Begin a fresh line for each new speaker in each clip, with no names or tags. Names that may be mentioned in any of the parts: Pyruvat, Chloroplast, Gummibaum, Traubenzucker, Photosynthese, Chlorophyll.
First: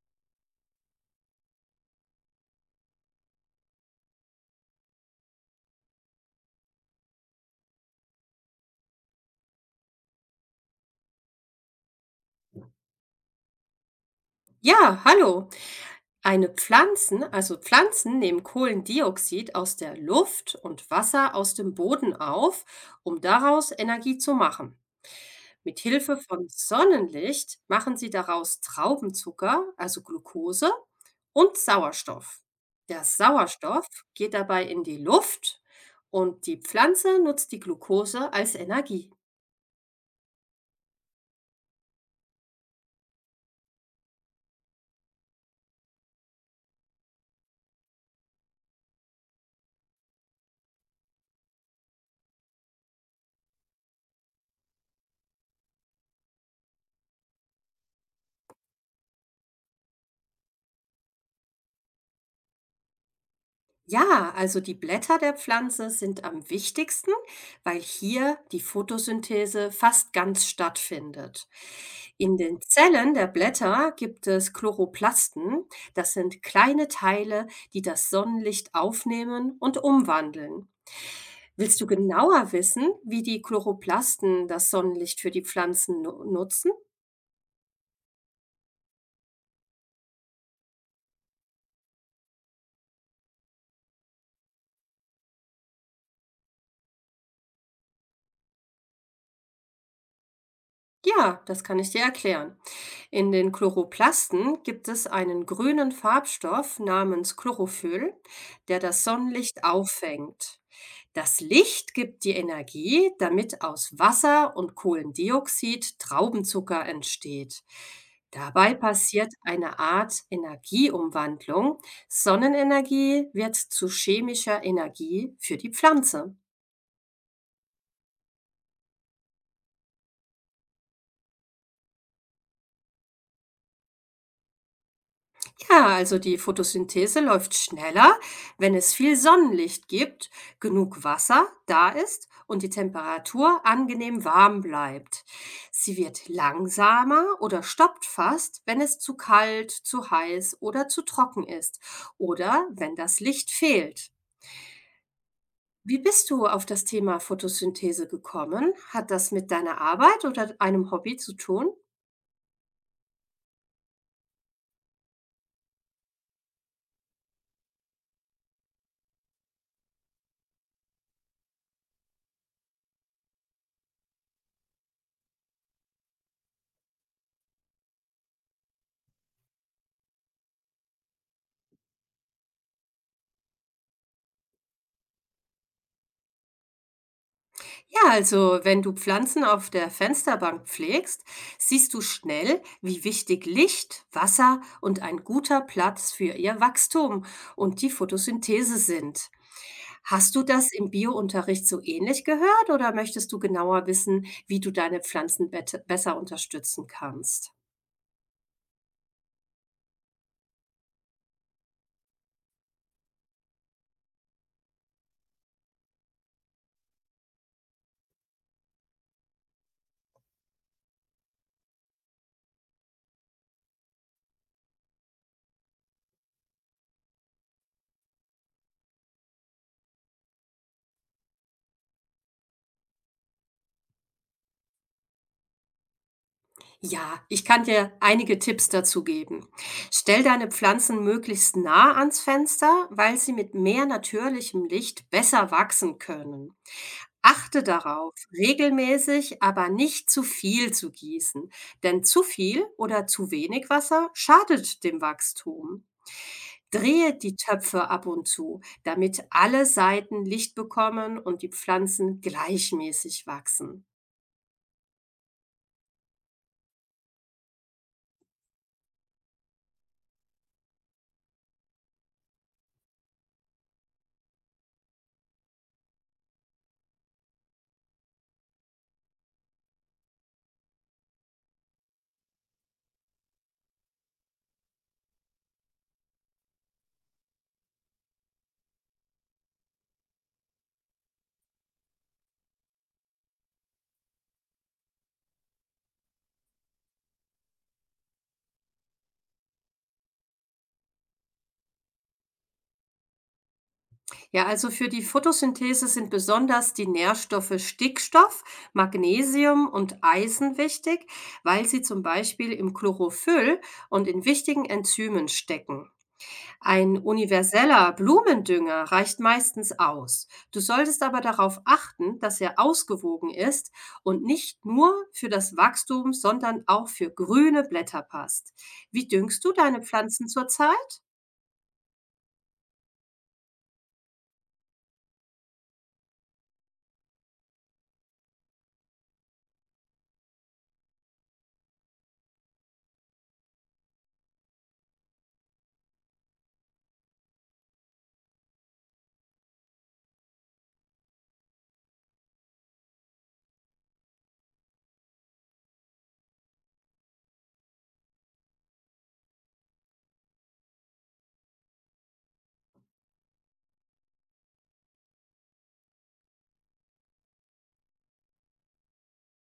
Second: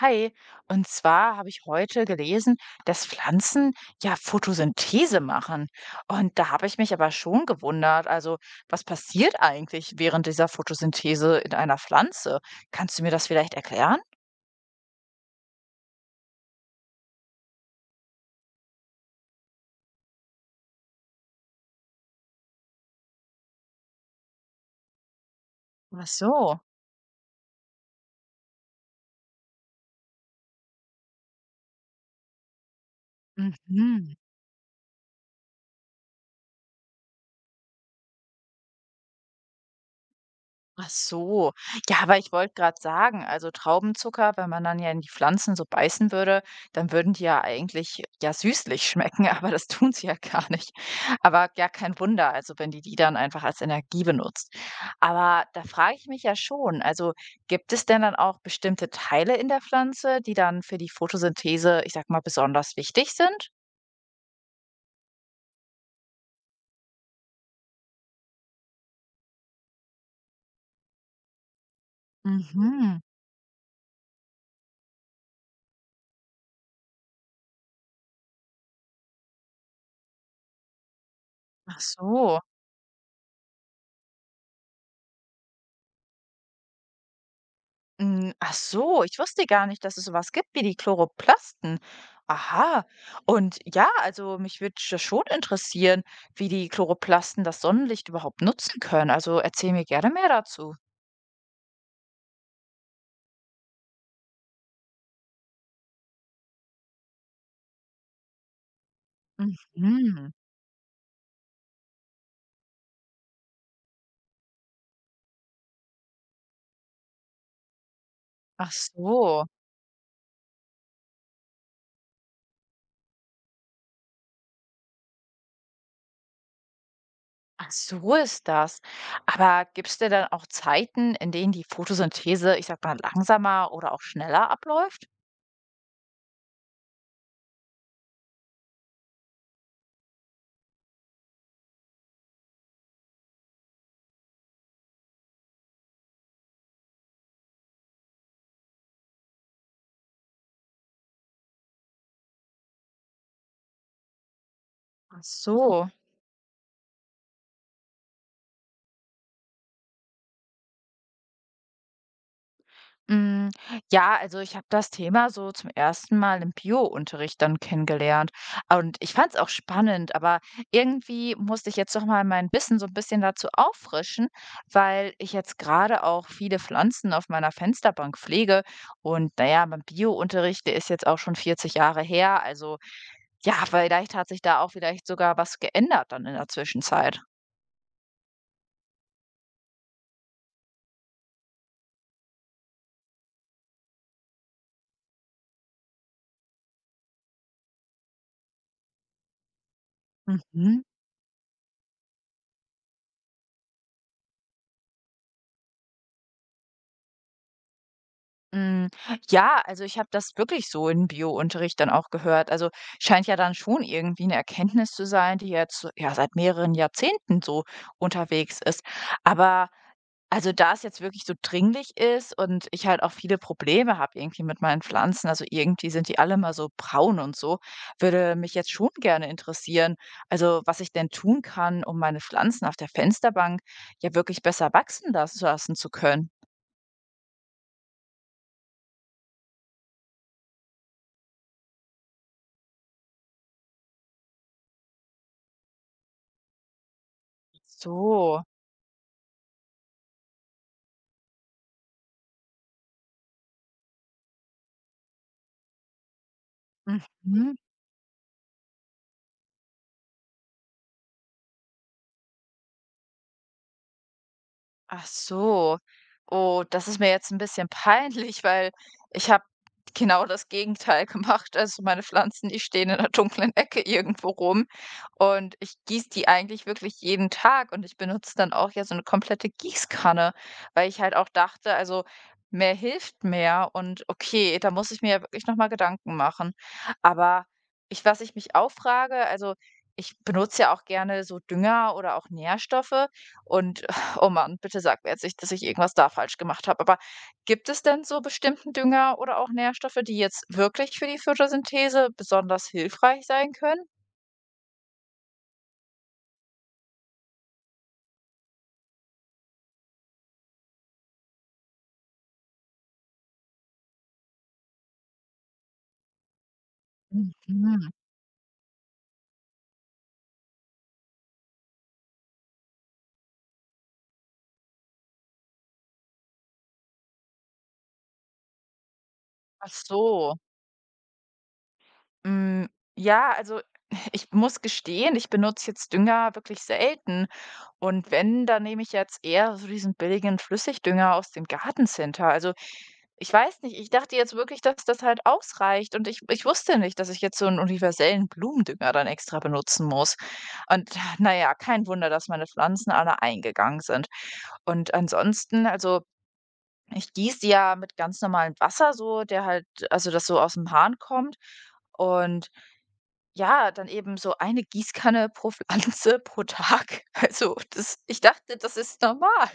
Hi, und zwar habe ich heute gelesen, dass Pflanzen ja Photosynthese machen. Und da habe ich mich aber schon gewundert, also was passiert eigentlich während dieser Photosynthese in einer Pflanze? Kannst du mir das vielleicht erklären?
Ja, hallo. Eine Pflanzen, also Pflanzen nehmen Kohlendioxid aus der Luft und Wasser aus dem Boden auf, um daraus Energie zu machen. Mit
Ach
Hilfe von
so.
Sonnenlicht machen sie daraus Traubenzucker, also Glucose, und Sauerstoff. Der Sauerstoff
Mhm.
geht dabei in die Luft und die Pflanze nutzt die Glucose als Energie.
Ach so. Ja, aber ich wollte gerade sagen, also Traubenzucker, wenn man dann ja in die Pflanzen so beißen würde, dann würden die ja eigentlich ja süßlich schmecken, aber das tun sie ja gar nicht. Aber ja, kein Wunder, also wenn die die dann einfach als Energie benutzt. Aber da frage ich mich ja schon, also gibt es denn dann auch bestimmte Teile in der Pflanze, die dann für die Photosynthese, ich sag mal, besonders wichtig sind?
Ja, also die Blätter der Pflanze sind am wichtigsten, weil hier die Photosynthese fast ganz stattfindet. In den
Mhm.
Zellen der Blätter gibt es Chloroplasten, das sind kleine Teile, die das Sonnenlicht aufnehmen und umwandeln. Willst
Ach
du
so.
genauer wissen, wie die Chloroplasten das Sonnenlicht für die Pflanzen nutzen?
Hm, ach so, ich wusste gar nicht, dass es so was gibt wie die Chloroplasten. Aha. Und ja, also mich würde schon interessieren, wie die Chloroplasten das Sonnenlicht überhaupt nutzen können. Also erzähl mir gerne mehr dazu.
Ja, das kann ich dir erklären. In den Chloroplasten gibt es einen grünen Farbstoff namens Chlorophyll, der das Sonnenlicht
Mhm.
auffängt. Das Licht gibt die Energie, damit aus Wasser und Kohlendioxid Traubenzucker entsteht.
Ach
Dabei passiert
so.
eine Art Energieumwandlung. Sonnenenergie wird zu chemischer Energie für die Pflanze.
Ach so ist das. Aber gibt es denn dann auch Zeiten, in denen die Photosynthese, ich sag mal, langsamer oder auch schneller abläuft?
Ja, also die Photosynthese läuft schneller, wenn es viel Sonnenlicht gibt, genug Wasser da ist und die Temperatur angenehm warm bleibt. Sie wird langsamer oder stoppt fast, wenn es zu kalt, zu heiß oder zu trocken ist oder wenn das Licht fehlt.
Ach so.
Wie bist du auf das Thema Photosynthese gekommen? Hat das mit deiner Arbeit oder einem Hobby zu tun?
Mm, Ja, also ich habe das Thema so zum ersten Mal im Bio-Unterricht dann kennengelernt. Und ich fand es auch spannend, aber irgendwie musste ich jetzt noch mal mein Wissen so ein bisschen dazu auffrischen, weil ich jetzt gerade auch viele Pflanzen auf meiner Fensterbank pflege. Und naja, mein Bio-Unterricht, der ist jetzt auch schon 40 Jahre her. Also ja, vielleicht hat sich da auch vielleicht sogar was geändert dann in der Zwischenzeit.
Ja, also wenn du Pflanzen auf der Fensterbank pflegst, siehst du schnell, wie wichtig Licht, Wasser und ein guter Platz für ihr Wachstum und die Photosynthese sind. Hast du das
Mhm.
im Biounterricht so ähnlich gehört oder möchtest du genauer wissen, wie du deine Pflanzen besser unterstützen kannst?
Hm, ja, also ich habe das wirklich so im Unterricht dann auch gehört. Also, scheint ja dann schon irgendwie eine Erkenntnis zu sein, die jetzt, ja, seit mehreren Jahrzehnten so unterwegs ist. Aber also, da es jetzt wirklich so dringlich ist und ich halt auch viele Probleme habe irgendwie mit meinen Pflanzen, also irgendwie sind die alle mal so braun und so, würde mich jetzt schon gerne interessieren, also, was ich denn tun kann, um meine Pflanzen auf der Fensterbank ja wirklich besser wachsen lassen zu können.
Ja, ich kann dir einige Tipps dazu geben. Stell deine Pflanzen möglichst nah ans Fenster, weil sie mit mehr natürlichem Licht besser wachsen können. Achte darauf,
So,
regelmäßig, aber nicht zu viel zu gießen, denn zu viel oder zu wenig Wasser schadet dem Wachstum. Drehe die
mhm.
Töpfe ab und zu, damit alle Seiten Licht bekommen und die Pflanzen gleichmäßig wachsen.
Ach so. Oh, das ist mir jetzt ein bisschen peinlich, weil ich habe genau das Gegenteil gemacht. Also, meine Pflanzen, die stehen in 'ner dunklen Ecke irgendwo rum und ich gieße die eigentlich wirklich jeden Tag und ich benutze dann auch ja so eine komplette Gießkanne, weil ich halt auch dachte, also, mehr hilft mehr und okay, da muss ich mir ja wirklich noch mal Gedanken machen. Aber ich was ich mich auch frage, also, ich benutze ja auch gerne so Dünger oder auch Nährstoffe und Oh Mann, bitte sag mir jetzt nicht, dass ich irgendwas da falsch gemacht habe. Aber gibt es denn so bestimmten Dünger oder auch Nährstoffe, die jetzt wirklich für die Photosynthese besonders hilfreich sein können?
Ja, also für die Photosynthese sind besonders die Nährstoffe Stickstoff, Magnesium und Eisen wichtig, weil sie zum Beispiel im Chlorophyll und in wichtigen Enzymen stecken. Ein universeller
Mhm.
Blumendünger reicht meistens aus. Du solltest aber darauf achten, dass er ausgewogen ist und nicht nur für das Wachstum, sondern auch für grüne Blätter passt. Wie düngst du
Ach
deine Pflanzen
so.
zurzeit?
Mm, ja, also ich muss gestehen, ich benutze jetzt Dünger wirklich selten. Und wenn, dann nehme ich jetzt eher so diesen billigen Flüssigdünger aus dem Gartencenter. Also, ich weiß nicht, ich dachte jetzt wirklich, dass das halt ausreicht und ich wusste nicht, dass ich jetzt so einen universellen Blumendünger dann extra benutzen muss. Und na ja, kein Wunder, dass meine Pflanzen alle eingegangen sind. Und ansonsten, also, ich gieße die ja mit ganz normalem Wasser so, der halt also, das so aus dem Hahn kommt und ja, dann eben so eine Gießkanne pro Pflanze pro Tag. Also, das ich dachte, das ist normal.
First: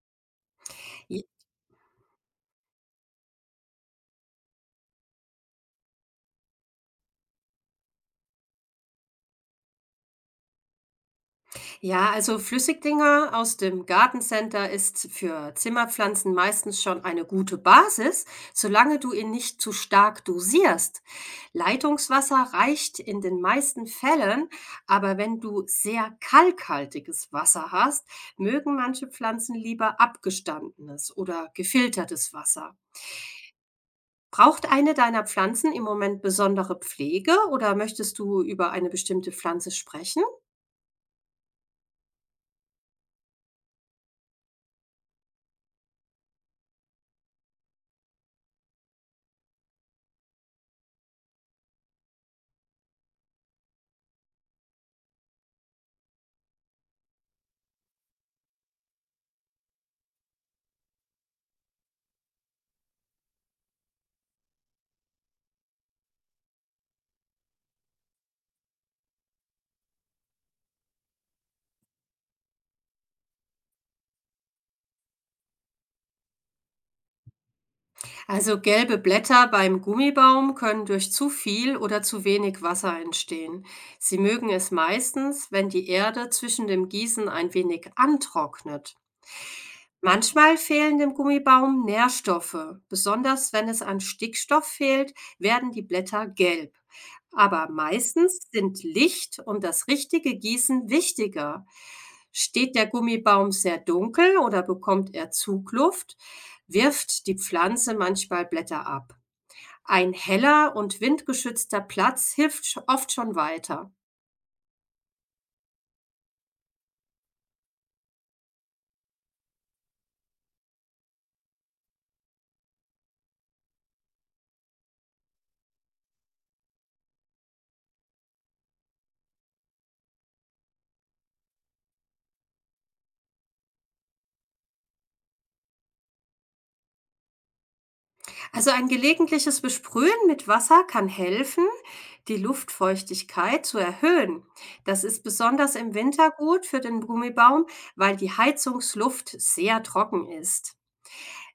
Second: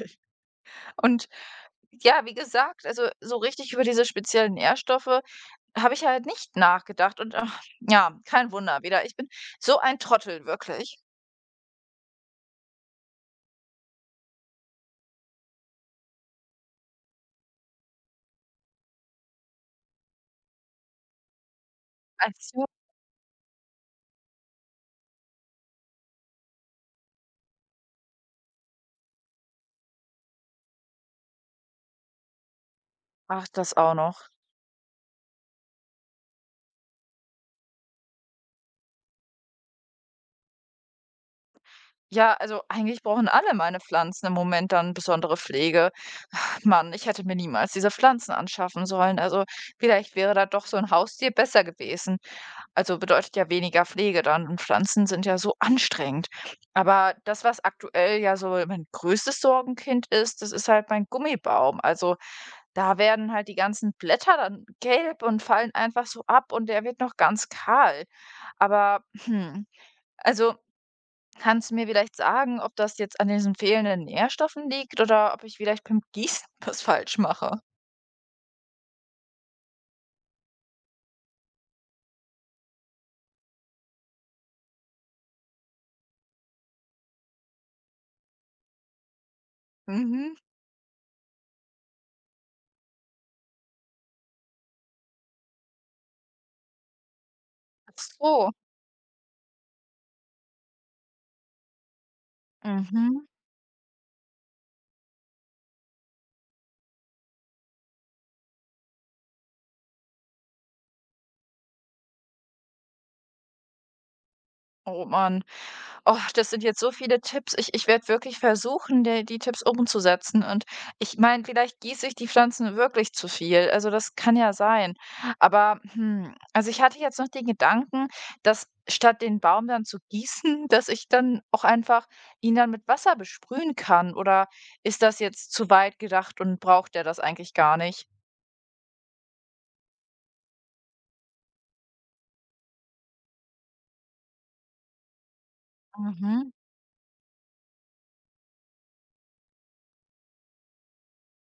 Und ja, wie gesagt, also so richtig über diese speziellen Nährstoffe habe ich halt nicht nachgedacht und ach, ja, kein Wunder wieder. Ich bin so ein Trottel, wirklich.
Ja, also Flüssigdünger aus dem Gartencenter ist für Zimmerpflanzen meistens schon eine gute Basis, solange du ihn nicht zu stark dosierst. Leitungswasser
Also,
reicht in den meisten Fällen, aber wenn du sehr kalkhaltiges Wasser hast, mögen manche Pflanzen lieber abgestandenes oder gefiltertes Wasser.
ach, das auch noch.
Braucht eine deiner Pflanzen im Moment besondere Pflege oder möchtest du über eine bestimmte Pflanze sprechen?
Ja, also eigentlich brauchen alle meine Pflanzen im Moment dann besondere Pflege. Ach, Mann, ich hätte mir niemals diese Pflanzen anschaffen sollen. Also vielleicht wäre da doch so ein Haustier besser gewesen. Also bedeutet ja weniger Pflege dann und Pflanzen sind ja so anstrengend. Aber das, was aktuell ja so mein größtes Sorgenkind ist, das ist halt mein Gummibaum. Also da werden halt die ganzen Blätter dann gelb und fallen einfach so ab und der wird noch ganz kahl. Aber also kannst du mir vielleicht sagen, ob das jetzt an diesen fehlenden Nährstoffen liegt oder ob ich vielleicht beim Gießen was falsch mache?
Also gelbe Blätter beim Gummibaum können durch zu viel oder zu wenig Wasser entstehen. Sie mögen es meistens, wenn die Erde zwischen dem Gießen ein wenig antrocknet.
Mhm.
Manchmal fehlen dem Gummibaum Nährstoffe. Besonders wenn es an Stickstoff fehlt, werden die Blätter gelb. Aber
Ach
meistens
so.
sind Licht und das richtige Gießen wichtiger. Steht der
Mhm.
Gummibaum sehr dunkel oder bekommt er Zugluft, wirft die Pflanze manchmal Blätter ab. Ein heller und windgeschützter Platz hilft oft schon weiter.
Oh Mann. Oh, das sind jetzt so viele Tipps. Ich werde wirklich versuchen, de die Tipps umzusetzen und ich meine, vielleicht gieße ich die Pflanzen wirklich zu viel. Also, das kann ja sein. Aber, also, ich hatte jetzt noch den Gedanken, dass statt den Baum dann zu gießen, dass ich dann auch einfach ihn dann mit Wasser besprühen kann oder ist das jetzt zu weit gedacht und braucht der das eigentlich gar nicht?
Also ein gelegentliches Besprühen mit Wasser kann helfen, die Luftfeuchtigkeit zu erhöhen. Das ist besonders im Winter
Mhm.
gut für den Gummibaum, weil die Heizungsluft sehr trocken ist.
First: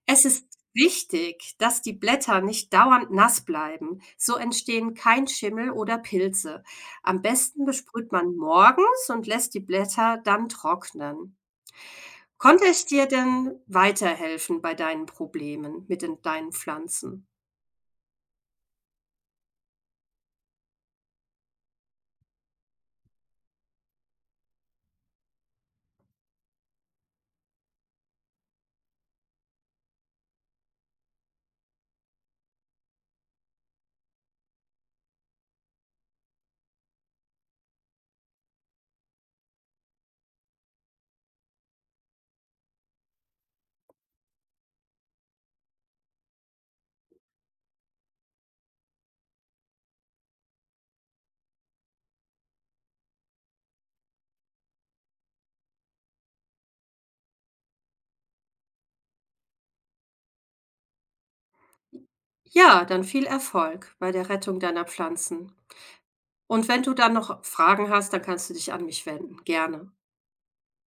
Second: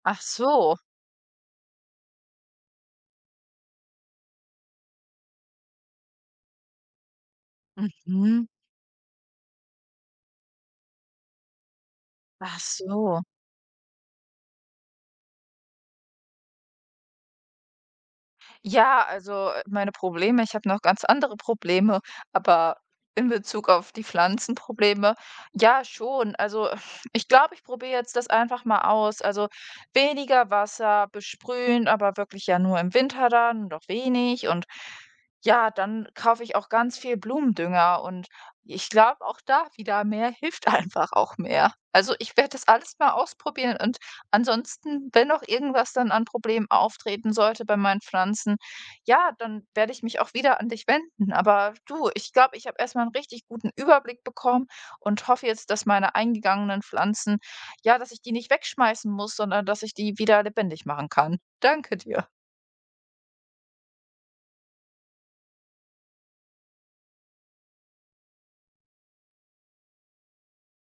Ach
Es ist
so.
wichtig, dass die Blätter nicht dauernd nass bleiben. So entstehen kein Schimmel oder Pilze. Am besten besprüht man
Mhm.
morgens und lässt die Blätter dann trocknen.
Ach
Konnte ich dir
so.
denn weiterhelfen bei deinen Problemen mit den, deinen Pflanzen?
Ja, also, meine Probleme ich habe noch ganz andere Probleme, aber in Bezug auf die Pflanzenprobleme, ja schon. Also, ich glaube, ich probiere jetzt das einfach mal aus. Also, weniger Wasser, besprühen, aber wirklich ja nur im Winter dann und wenig und ja, dann kaufe ich auch ganz viel Blumendünger und ich glaube, auch da wieder mehr hilft einfach auch mehr. Also, ich werde das alles mal ausprobieren und ansonsten, wenn noch irgendwas dann an Problemen auftreten sollte bei meinen Pflanzen, ja, dann werde ich mich auch wieder an dich wenden. Aber du, ich glaube, ich habe erst mal 'n richtig guten Überblick bekommen und hoffe jetzt, dass meine eingegangenen Pflanzen ja, dass ich die nicht wegschmeißen muss, sondern dass ich die wieder lebendig machen kann. Danke dir.
Ja, dann viel Erfolg bei der Rettung deiner Pflanzen. Und wenn du dann noch Fragen hast, dann kannst du dich an mich wenden. Gerne.